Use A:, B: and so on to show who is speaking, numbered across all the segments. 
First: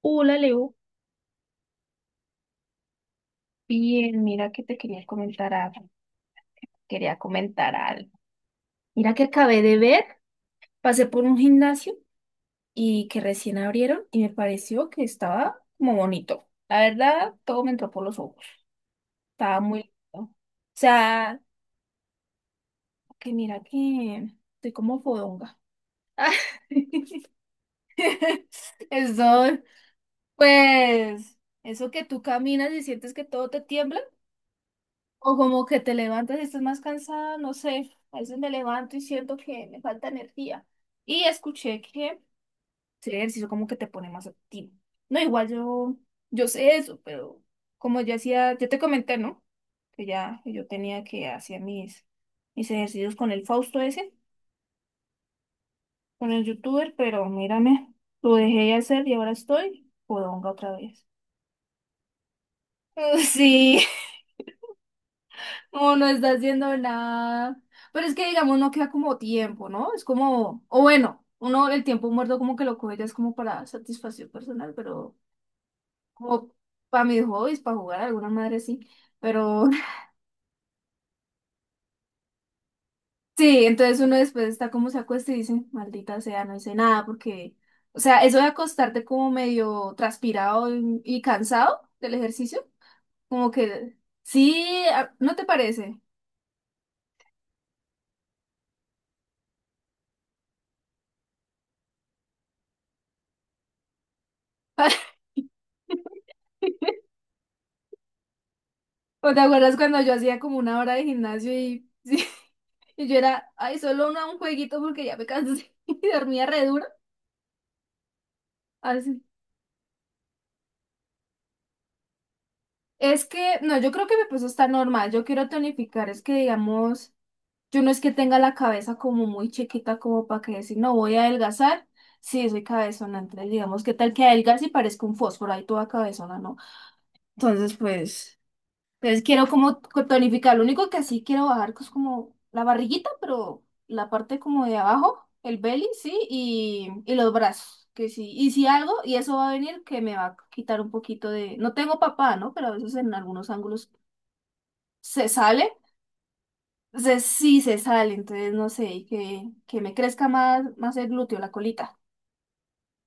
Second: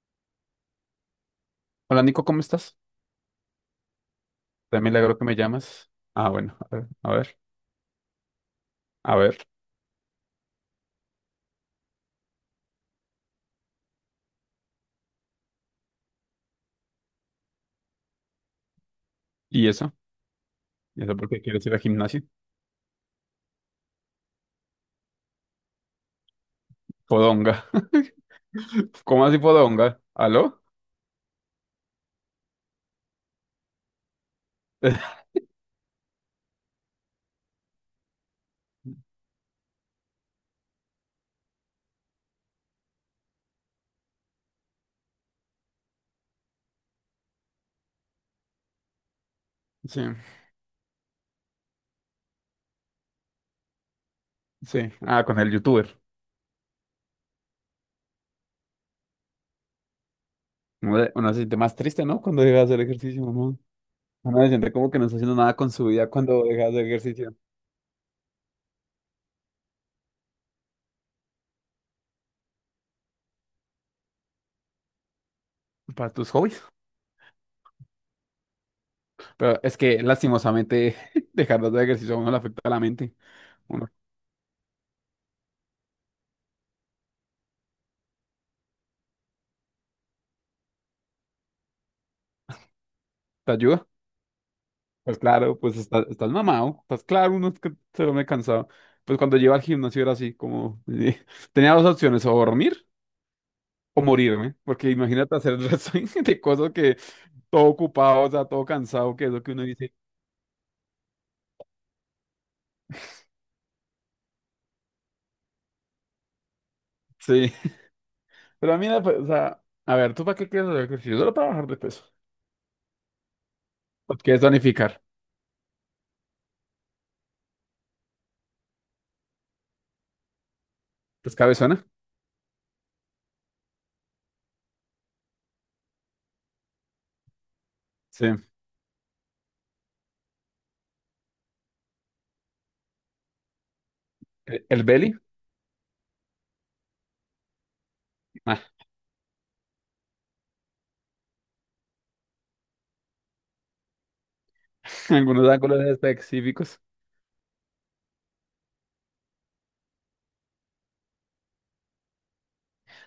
A: Hola, Leo.
B: Hola Nico, ¿cómo estás?
A: Bien, mira que te
B: De
A: quería
B: milagro que me
A: comentar algo,
B: llamas. Ah, bueno, a ver, a
A: quería
B: ver,
A: comentar algo. Mira
B: a
A: que
B: ver.
A: acabé de ver, pasé por un gimnasio y que recién abrieron y me pareció que estaba como bonito. La verdad, todo me entró por los ojos, estaba
B: ¿Y
A: muy
B: eso?
A: lindo. O
B: ¿Y eso por qué
A: sea,
B: quieres ir al gimnasio?
A: que mira que estoy como fodonga.
B: Podonga. ¿Cómo así
A: Eso,
B: podonga? ¿Aló?
A: pues, eso que tú caminas y sientes que todo te tiembla. O como que te levantas y estás más cansada, no sé. A veces me levanto y siento que me falta energía. Y escuché que el ejercicio como que te pone más activo. No, igual yo sé eso, pero como ya hacía, yo te comenté, ¿no?
B: Sí,
A: Que ya yo tenía que hacer mis ejercicios con el Fausto ese,
B: sí. Ah, con el youtuber.
A: con el youtuber, pero mírame, lo dejé de hacer y ahora estoy podonga otra
B: Uno
A: vez.
B: de- uno se siente más triste, ¿no? Cuando deja de hacer ejercicio, mamá.
A: Sí.
B: Uno se siente como que no está haciendo nada con su
A: O no
B: vida
A: está
B: cuando deja de
A: haciendo
B: hacer ejercicio.
A: nada. Pero es que, digamos, no queda como tiempo, ¿no? Es como, o bueno, uno el tiempo muerto como que lo coge ya es como para satisfacción personal, pero
B: Para tus
A: como
B: hobbies.
A: para mis hobbies, para jugar, alguna madre sí.
B: Pero
A: Pero
B: es que lastimosamente dejar de hacer ejercicio a uno le afecta a la mente.
A: sí,
B: Uno
A: entonces uno después está como se acuesta y dice, maldita sea, no hice nada porque, o sea, eso de acostarte como medio transpirado y cansado del ejercicio, como
B: te ayuda.
A: que, sí, a-
B: Pues
A: ¿no te
B: claro, pues
A: parece?
B: estás mamado, estás claro, uno es que se duerme cansado. Pues cuando llego al gimnasio era así, como tenía dos opciones, o dormir o morirme, porque imagínate hacer el resto de cosas que todo ocupado, o sea, todo cansado, que es
A: ¿O te
B: lo que uno
A: acuerdas
B: dice.
A: cuando yo hacía como una hora de gimnasio y, sí, y yo era, ay, solo un jueguito porque ya me cansé y dormía re duro?
B: Sí, pero a mí,
A: Así.
B: o sea, a ver, ¿tú para qué quieres hacer ejercicio? Solo para bajar de peso.
A: Es que, no, yo creo
B: ¿O
A: que mi
B: quieres
A: peso está
B: tonificar?
A: normal. Yo quiero tonificar, es que digamos, yo no es que tenga la cabeza como muy chiquita como para que decir, no, voy a
B: ¿Pues cabezona?
A: adelgazar. Sí, soy cabezona, entonces digamos, ¿qué tal que adelgace y parezca un fósforo? Ahí toda cabezona, ¿no? Entonces,
B: Sí.
A: pues. Entonces quiero como co- tonificar. Lo único que sí quiero bajar es como la barriguita, pero la parte como de
B: El belly?
A: abajo, el belly, sí, y los brazos, que sí. Y
B: Ah,
A: si algo, y eso va a venir, que me va a quitar un poquito de... No tengo papá, ¿no? Pero a veces en algunos ángulos se
B: algunos
A: sale.
B: ángulos específicos.
A: Entonces sí se sale, entonces no sé, que, me crezca más, más el glúteo, la colita.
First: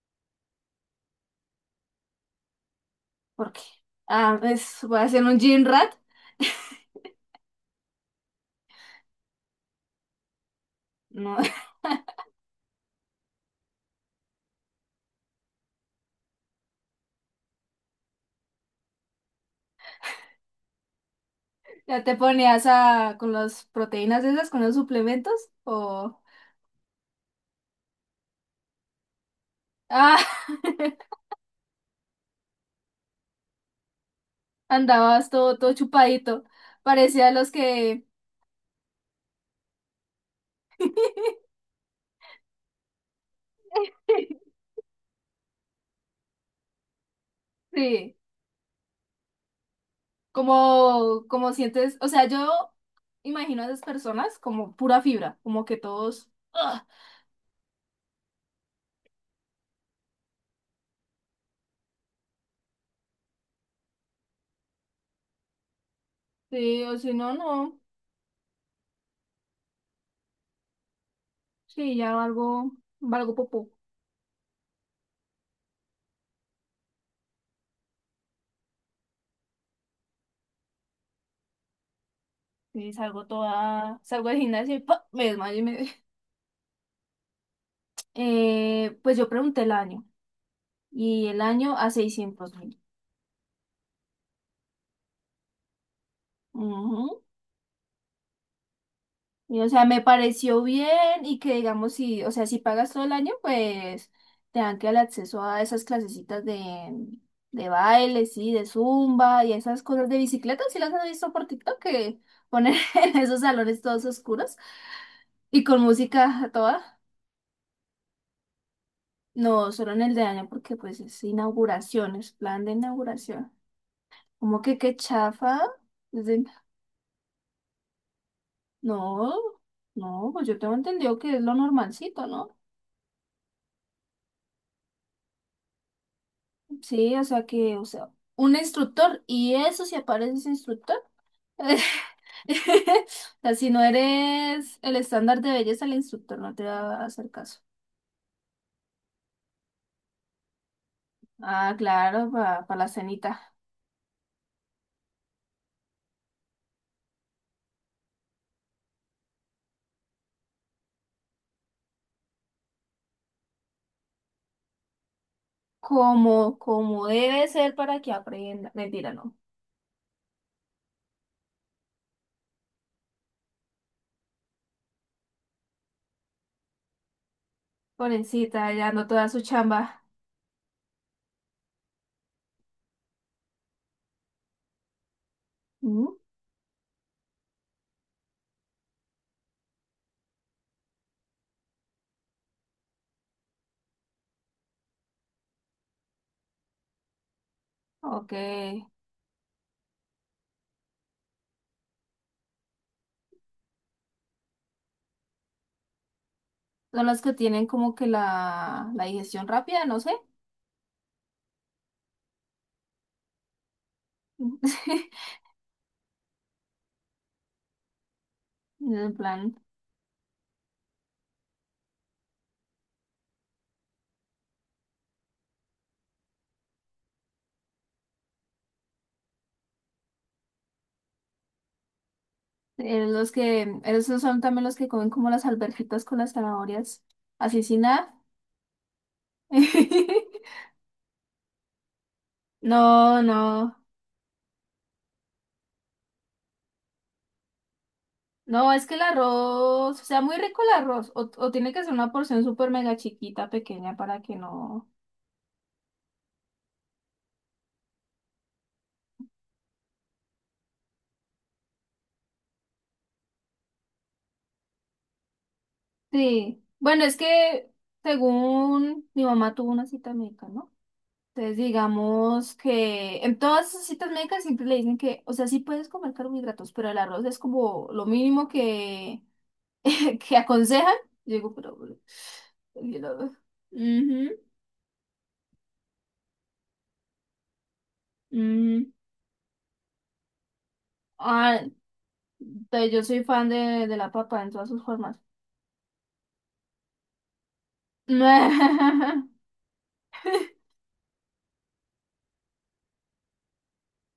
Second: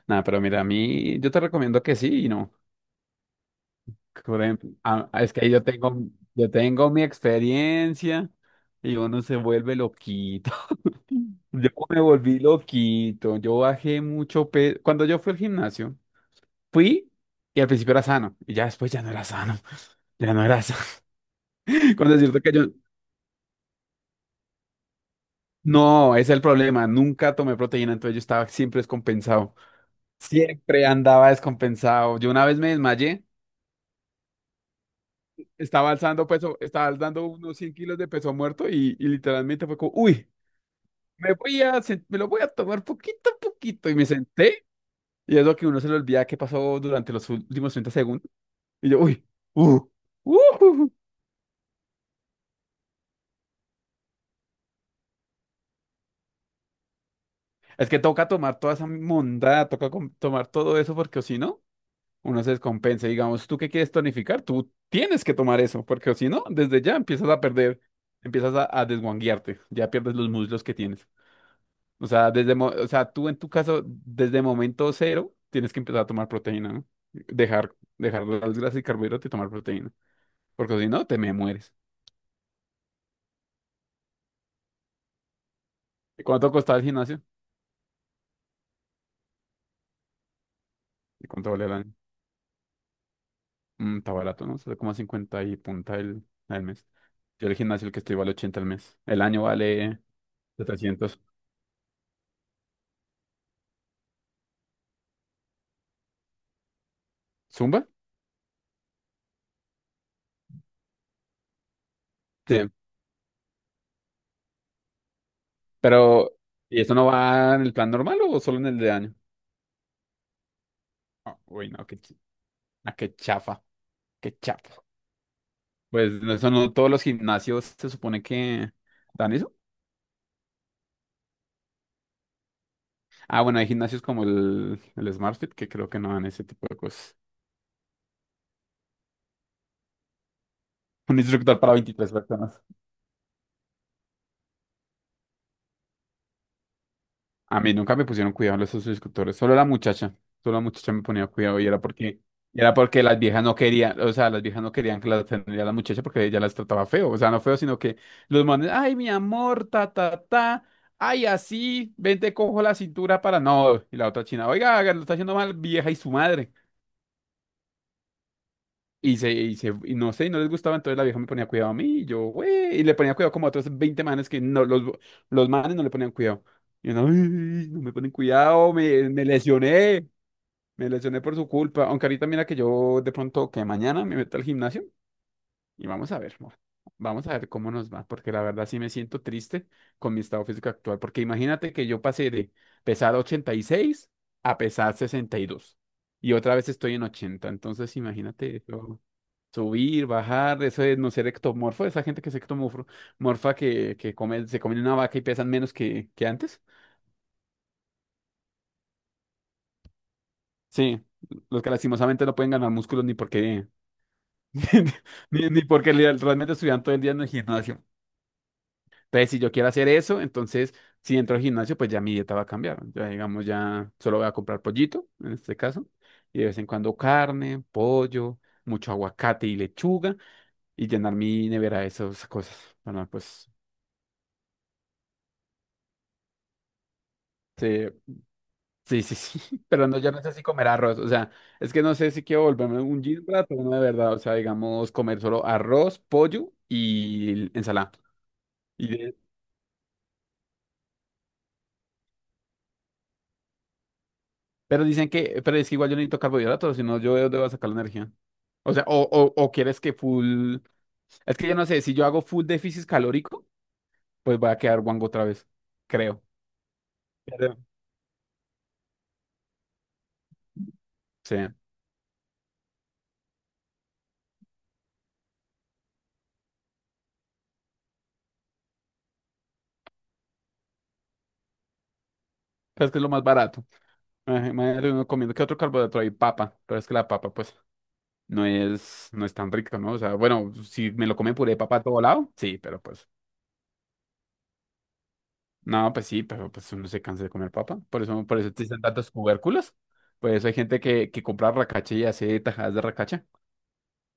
B: Nada, pero mira, a mí yo te recomiendo que sí y no.
A: Porque, ah,
B: Por ejemplo,
A: es, voy a
B: ah,
A: hacer
B: es
A: un
B: que yo
A: gym rat.
B: tengo, yo tengo mi experiencia y uno se vuelve loquito.
A: No,
B: Yo me volví loquito, yo bajé mucho peso. Cuando yo fui al gimnasio, fui y al principio era sano y ya después ya no era sano, ya no era sano.
A: ya
B: Con
A: te
B: decirte que
A: ponías
B: yo,
A: a, con las proteínas esas, con los suplementos,
B: no,
A: o...
B: ese es el problema, nunca tomé proteína, entonces yo estaba siempre descompensado, siempre andaba descompensado. Yo una vez me desmayé,
A: Andabas todo, todo
B: estaba alzando
A: chupadito.
B: peso, estaba alzando
A: Parecía los
B: unos 100 kilos
A: que...
B: de peso muerto y literalmente fue como, uy. Me lo voy a tomar poquito a poquito. Y me senté. Y es lo que uno se le olvida que pasó durante los últimos 30
A: Sí,
B: segundos. Y yo, uy, uh, uh".
A: como, como sientes, o sea, yo imagino a esas personas como pura fibra, como que todos, ¡ah!
B: Es que toca tomar toda esa mondada, toca tomar todo eso porque o si no, uno se descompensa. Digamos, tú que quieres tonificar, tú tienes que tomar eso porque o si no, desde
A: Sí,
B: ya
A: o si
B: empiezas
A: no,
B: a
A: no,
B: perder, empiezas a desguanguearte, ya pierdes los muslos que tienes.
A: sí,
B: O
A: ya
B: sea, desde, mo-
A: algo,
B: o sea, tú
A: algo
B: en tu
A: popó,
B: caso, desde momento cero, tienes que empezar a tomar proteína, ¿no? Dejar las grasas y carbohidratos y tomar proteína. Porque si no, te me mueres.
A: sí, salgo del gimnasio y ¡pa! Me desmayo y me...
B: ¿Y cuánto costaba el gimnasio?
A: Pues yo pregunté el año, y
B: ¿Y
A: el
B: cuánto vale el
A: año a
B: año?
A: 600.000.
B: Mm, está barato, ¿no? Sale como a 50 y punta el, al mes. Yo el gimnasio el que estoy vale 80 al mes. El año
A: Y, o sea, me
B: vale
A: pareció bien
B: 700.
A: y que digamos, si, o sea, si pagas todo el año, pues te dan que el acceso a esas clasecitas de
B: ¿Zumba?
A: baile, sí, de zumba y esas cosas de bicicleta, si las has visto por TikTok, que
B: Sí.
A: ponen en esos salones todos oscuros y con
B: Pero,
A: música a
B: ¿y eso
A: toda.
B: no va en el plan normal o solo en el de año?
A: No, solo en el de año porque pues es
B: Ah, uy, no, qué, ch-
A: inauguración, es plan de
B: ah, qué
A: inauguración.
B: chafa. Qué
A: ¿Cómo
B: chafa.
A: que qué chafa?
B: Pues
A: Es
B: no,
A: de-
B: eso no todos los gimnasios se supone que
A: No,
B: dan eso.
A: no, pues yo tengo entendido que es lo normalcito, ¿no?
B: Ah, bueno, hay gimnasios como el SmartFit que creo que no dan ese tipo de
A: Sí,
B: cosas.
A: o sea que, o sea, un instructor, y eso si apareces instructor.
B: Un instructor para 23 personas.
A: O sea, si no eres el estándar de belleza, el instructor no te va a hacer
B: A
A: caso.
B: mí nunca me pusieron cuidado los esos instructores, solo la muchacha. Solo la muchacha me ponía cuidado y
A: Ah,
B: era porque,
A: claro,
B: y era
A: para la
B: porque las viejas
A: cenita.
B: no querían, o sea, las viejas no querían que la atendiera la muchacha porque ella las trataba feo. O sea, no feo, sino que los manes, ay, mi amor, ta, ta, ta. Ay, así, ven, te cojo la cintura para no. Y la otra china, oiga, lo está haciendo mal, vieja y su madre.
A: Como, como debe ser para que aprenda. Mentira,
B: Y se,
A: no.
B: y se, y no sé, y no les gustaba, entonces la vieja me ponía cuidado a mí, y yo, güey, y le ponía cuidado como a otros 20 manes que no, los manes no le ponían cuidado. Y uno, "Ay, no me ponen
A: Pobrecita,
B: cuidado,
A: ya no
B: me, me
A: toda su chamba.
B: lesioné, me lesioné por su culpa. Aunque ahorita mira que yo de pronto, que mañana me meto al gimnasio y
A: ¿Mm?
B: vamos a ver cómo nos va, porque la verdad sí me siento triste con mi estado físico actual, porque imagínate que yo pasé de pesar 86 a pesar 62 y otra vez estoy en 80 entonces
A: Ok.
B: imagínate eso. Subir, bajar, eso es no ser ectomorfo, esa gente que es ectomorfo morfa que come, se comen una vaca y pesan menos que antes.
A: Son las que tienen como que la digestión rápida, no sé.
B: Sí, los que lastimosamente no pueden ganar músculos ni porque, ni, ni porque li- realmente estuvieran todo el día en el gimnasio.
A: En
B: Entonces, si yo
A: plan.
B: quiero hacer eso, entonces si entro al gimnasio, pues ya mi dieta va a cambiar. Ya, digamos, ya solo voy a comprar pollito, en este caso, y de vez en cuando carne, pollo, mucho aguacate y lechuga, y llenar mi nevera de esas cosas. Bueno,
A: Los
B: pues.
A: que, esos son también los que comen como las alberjitas con las zanahorias. Así
B: Sí,
A: sin nada.
B: sí, sí, sí, pero no, yo no sé si comer arroz, o sea, es que no sé si quiero volverme un
A: No,
B: gym rat o no
A: no.
B: de verdad, o sea, digamos, comer solo arroz, pollo y ensalada.
A: No, es
B: Y
A: que el
B: de-
A: arroz, o sea, muy rico el arroz. O tiene que ser una porción súper mega chiquita, pequeña, para que
B: Pero
A: no.
B: dicen que, pero es que igual yo necesito carbohidratos, si no yo debo sacar la energía. O sea, o quieres que full, es que yo no sé, si yo hago full déficit calórico, pues voy a quedar guango otra vez, creo.
A: Sí. Bueno, es
B: Creo.
A: que según mi mamá tuvo una cita médica, ¿no?
B: Sí, pero
A: Entonces, digamos que en todas esas citas médicas siempre le dicen que, o sea, sí puedes comer carbohidratos, pero el arroz es como lo mínimo que que aconsejan. Yo digo, pero,
B: es que es lo más barato.
A: Ujú,
B: Imagínate uno comiendo, ¿qué otro carbohidrato hay? Papa, pero es que la papa, pues. no
A: mm.
B: es, no es tan rico, ¿no? O sea, bueno, si me lo come puré de
A: Ah,
B: papa a todo lado, sí, pero
A: entonces yo
B: pues,
A: soy fan de, la papa en todas sus formas.
B: no, pues sí, pero pues uno se cansa de comer papa. Por eso existen tantos tubérculos. Por eso hay gente que compra racacha y hace tajadas de racacha.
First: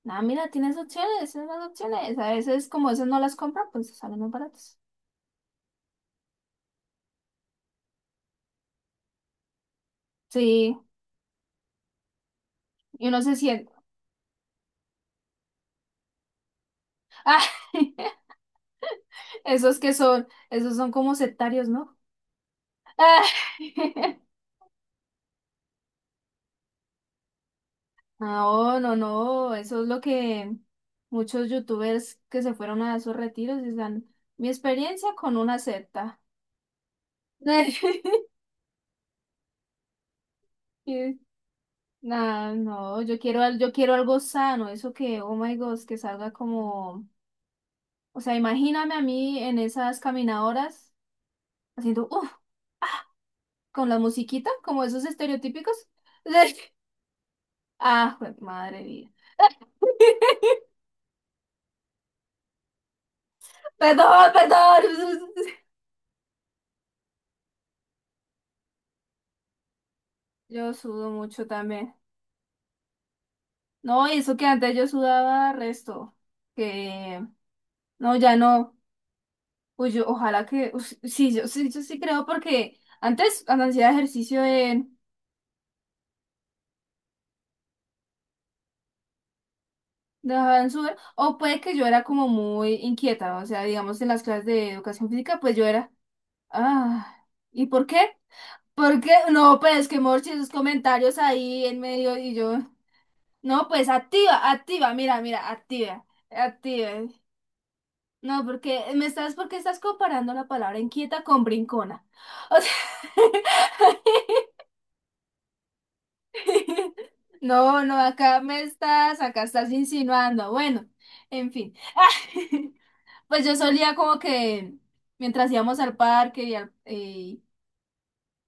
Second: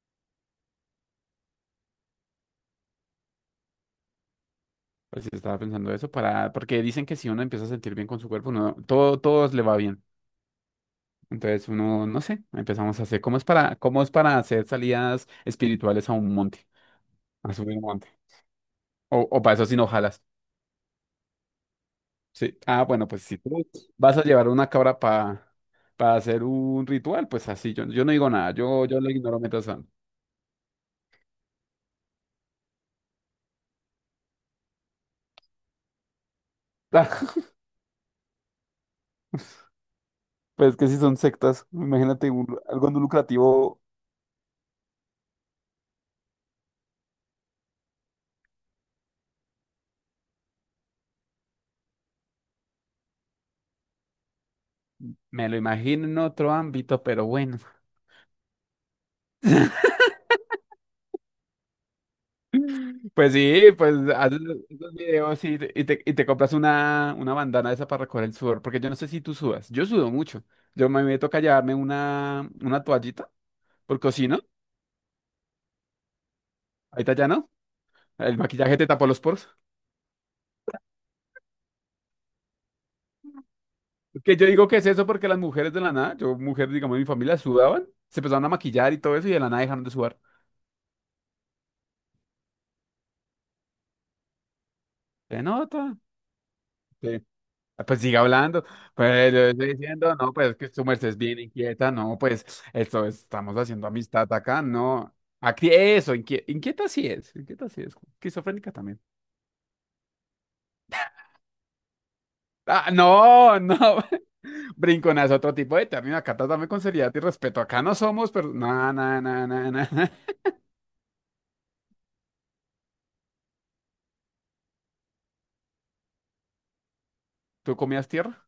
A: Ah, mira, tienes opciones, tienes más opciones. A veces como esas no las compran, pues salen más baratas.
B: Pues sí, estaba pensando eso para, porque dicen que si uno empieza a sentir bien con su cuerpo, uno, todo, todo le va bien.
A: Sí,
B: Entonces uno, no sé, empezamos a
A: y
B: hacer,
A: uno se
B: ¿cómo es
A: siente.
B: para, cómo es para hacer salidas espirituales a un monte?
A: Ah,
B: A subir un monte. O para eso
A: esos
B: sin
A: que
B: hojalas.
A: son, esos son como sectarios, ¿no?
B: Sí. Ah, bueno, pues
A: Ah,
B: si tú vas a llevar una cabra para hacer un ritual, pues así, yo no digo nada,
A: No,
B: yo,
A: no,
B: yo lo ignoro
A: no,
B: mientras
A: eso es
B: tanto.
A: lo que muchos youtubers que se fueron a esos retiros dicen, mi experiencia con una secta.
B: Pues que si son
A: Y,
B: sectas, imagínate
A: nah,
B: algo no
A: no, yo quiero, yo
B: lucrativo.
A: quiero algo sano, eso que, oh my God, que salga como, o sea, imagíname a mí en esas caminadoras haciendo, uff, con la musiquita, como esos
B: Me lo
A: estereotípicos.
B: imagino en otro ámbito, pero bueno.
A: Ah, madre mía.
B: Pues sí, pues
A: Perdón,
B: haces
A: perdón.
B: esos videos y te compras una bandana de esa para recoger el sudor, porque yo no sé si tú sudas, yo sudo mucho.
A: Yo
B: Yo a mí
A: sudo
B: me toca
A: mucho
B: llevarme
A: también.
B: una toallita,
A: No,
B: porque
A: y
B: si
A: eso
B: no,
A: que antes yo sudaba resto,
B: ahorita
A: que
B: ya no,
A: no, ya
B: el
A: no.
B: maquillaje te tapó los poros.
A: Pues yo, ojalá que, ush, sí, yo sí, yo sí creo porque antes cuando hacía
B: Que
A: ejercicio
B: yo digo que es
A: en
B: eso porque las mujeres de la nada, yo, mujer digamos, de mi familia sudaban, se empezaron a maquillar y todo eso y de la nada dejaron de sudar.
A: dejaban sudar, o puede que yo era como muy inquieta, o sea, digamos en las clases de educación física,
B: Se
A: pues yo era,
B: nota. Sí.
A: ah, ¿y
B: Ah,
A: por
B: pues sigue
A: qué?
B: hablando.
A: ¿Por qué?
B: Pues yo
A: No,
B: estoy
A: pues es que
B: diciendo,
A: Morchi,
B: no,
A: esos
B: pues que su merced es
A: comentarios
B: bien
A: ahí en
B: inquieta,
A: medio
B: no,
A: y
B: pues
A: yo,
B: estamos
A: no,
B: haciendo
A: pues
B: amistad
A: activa,
B: acá,
A: activa,
B: no.
A: mira, mira,
B: Aquí,
A: activa,
B: eso, inquieta,
A: activa.
B: inquieta sí es,
A: No,
B: esquizofrénica
A: porque
B: también.
A: me estás, porque estás comparando la palabra inquieta con brincona. O sea,
B: Ah, no, no, brinconazo, otro tipo de término, acá trátame con seriedad y respeto,
A: no,
B: acá
A: no,
B: no somos, pero, no, no,
A: acá
B: no,
A: estás
B: no, no.
A: insinuando. Bueno, en fin. Pues yo solía como que mientras íbamos al parque y,
B: ¿Tú comías tierra?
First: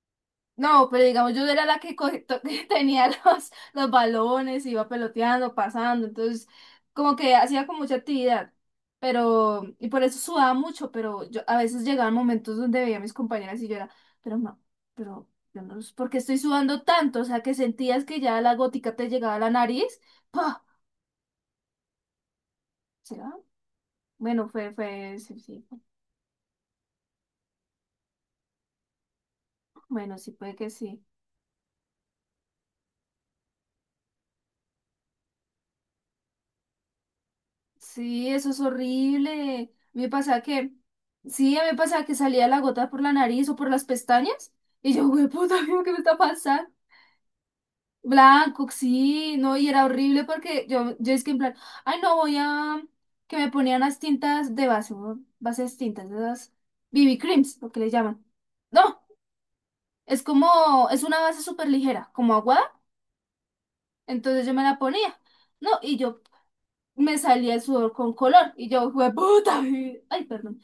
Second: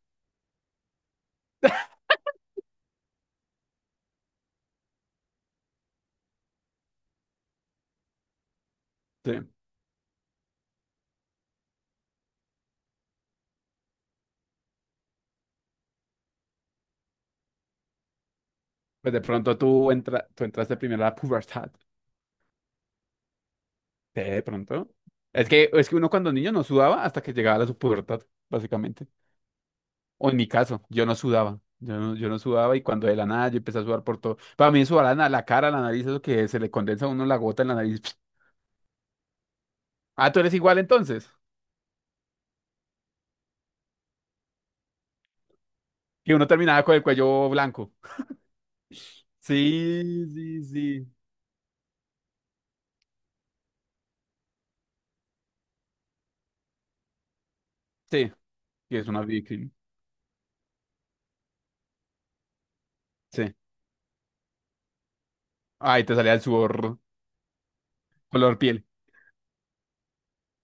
A: No, pero digamos, yo era la que, que tenía los balones, iba peloteando, pasando, entonces como que hacía con mucha actividad,
B: Sí.
A: pero, y por eso sudaba mucho, pero yo a veces llegaban momentos donde veía a mis compañeras y yo era, pero no, pero yo no, ¿por qué estoy sudando tanto? O sea, que sentías que ya la gótica te
B: Pues de
A: llegaba a la
B: pronto tú,
A: nariz,
B: entra, tú
A: ¡pah!
B: entraste primero a la pubertad.
A: ¿Será?
B: Sí, de
A: Bueno, fue,
B: pronto.
A: fue, sí,
B: Es
A: sí,
B: que, es que uno cuando niño no sudaba hasta que llegaba a la su pubertad, básicamente.
A: bueno,
B: O
A: sí
B: en mi
A: puede que
B: caso,
A: sí.
B: yo no sudaba. Yo no sudaba y cuando de la nada yo empecé a sudar por todo. Para mí sudar la cara, la nariz, eso que se le condensa a uno la gota en la nariz.
A: Sí, eso es horrible. Me
B: Ah,
A: pasa
B: tú eres
A: que,
B: igual entonces.
A: sí, a mí me pasa que salía la gota por la nariz o por las pestañas. Y yo, güey, puta, ¿qué me está
B: Que uno
A: pasando?
B: terminaba con el cuello blanco.
A: Blanco, sí, no, y era horrible
B: Sí, sí,
A: porque yo,
B: sí.
A: es que en plan, ay, no, voy a, que me ponían las tintas de base, ¿no? Bases tintas, esas BB creams, lo que le llaman.
B: Sí, y
A: No,
B: es una víctima.
A: es como, es una base súper ligera, como aguada,
B: Sí.
A: entonces yo me la ponía, no, y
B: Ay, te
A: yo
B: salía el sudor
A: me salía el sudor con color,
B: color
A: y
B: piel.
A: yo, güey, puta, ay, perdón.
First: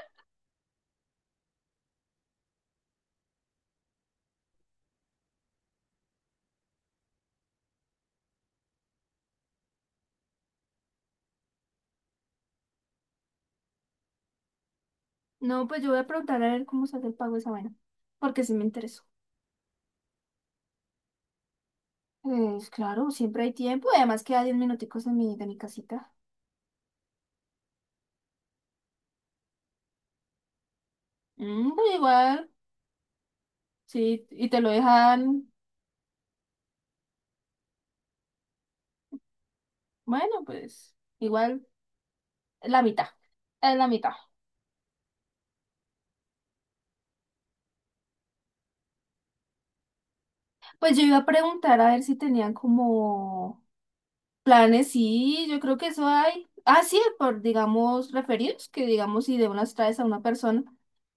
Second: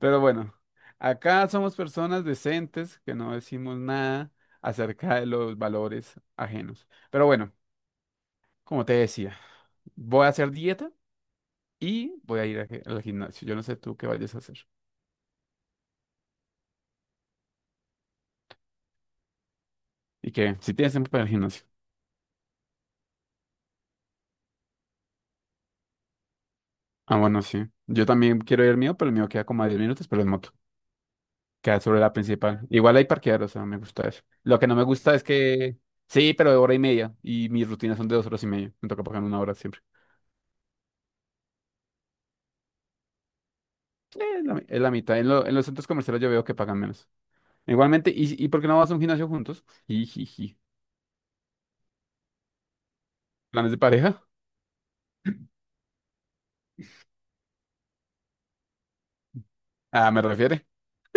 B: Pero bueno, acá somos personas decentes que no decimos nada acerca de los valores ajenos. Pero bueno, como te decía, voy a hacer dieta y voy a ir al gimnasio. Yo no sé tú qué vayas a hacer.
A: No, pues yo voy a preguntar a ver cómo sale el pago de esa vaina, porque sí me interesó.
B: ¿Y qué? Si tienes tiempo para el gimnasio.
A: Pues claro, siempre hay tiempo y además queda diez minuticos de mi, casita.
B: Ah, bueno, sí. Yo también quiero ir al mío, pero el mío queda como a 10 minutos, pero en moto.
A: Mm,
B: Queda
A: pues
B: sobre la
A: igual,
B: principal. Igual hay parquear, o sea, me gusta eso.
A: sí, y
B: Lo
A: te
B: que
A: lo
B: no me gusta es
A: dejan,
B: que... Sí, pero de hora y media. Y mis rutinas son de 2 horas y media. Me toca pagar una hora siempre.
A: bueno, pues igual la mitad, es la mitad.
B: Es la mitad. En los centros comerciales yo veo que pagan menos. Igualmente, ¿y por qué no vas a un gimnasio juntos? Jijiji.
A: Pues yo iba a preguntar a ver si tenían como
B: ¿Planes de pareja?
A: planes, sí, yo creo que eso hay. Ah, sí, por, digamos, referidos, que digamos si de unas traes a
B: Ah, me
A: una persona,
B: refiere.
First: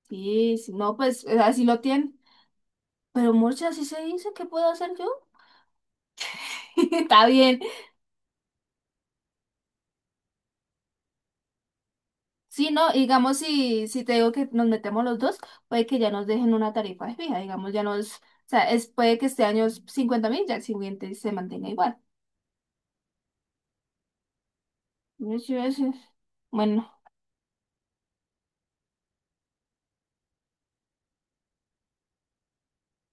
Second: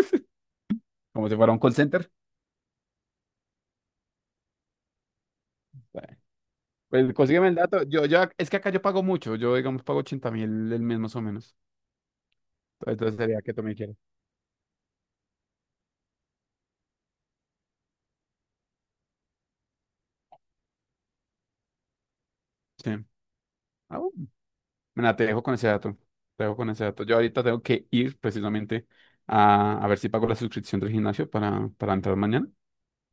A: sí, si no, pues
B: Como si fuera un
A: así
B: call
A: lo
B: center.
A: tienen. Pero muchas así se dice, ¿qué puedo hacer yo?
B: Bueno, pues
A: Está
B: consígueme el
A: bien.
B: dato. Es que acá yo pago mucho. Yo, digamos, pago 80.000 el mes más o menos.
A: Sí, no,
B: Entonces
A: digamos,
B: sería que tú me
A: si,
B: quieras.
A: si te digo que nos metemos los dos, puede que ya nos dejen una tarifa fija, digamos, ya nos, o sea, es, puede que este año es 50.000, ya el siguiente se mantenga igual.
B: Sí. Ah, bueno. Mira, te
A: Sí,
B: dejo con ese
A: sí, sí.
B: dato. Te dejo con ese
A: Bueno,
B: dato. Yo ahorita tengo que ir precisamente a ver si pago la suscripción del gimnasio para entrar mañana.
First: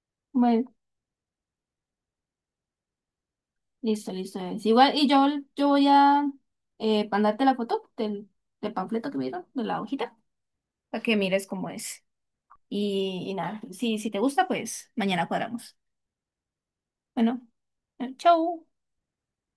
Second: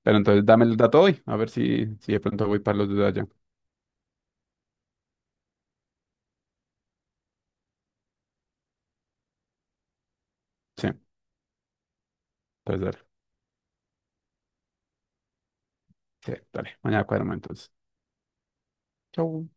B: Pero entonces dame
A: bueno,
B: el dato hoy. A ver si de pronto voy para los de allá.
A: listo, listo. Es igual, y yo voy a mandarte la foto del, panfleto que me dieron, de la hojita,
B: Sí.
A: para que mires cómo es.
B: Entonces, dale.
A: Y nada, si, te gusta, pues mañana cuadramos.
B: Sí, dale, mañana cuadramos
A: Bueno,
B: entonces.
A: chau.
B: Chau.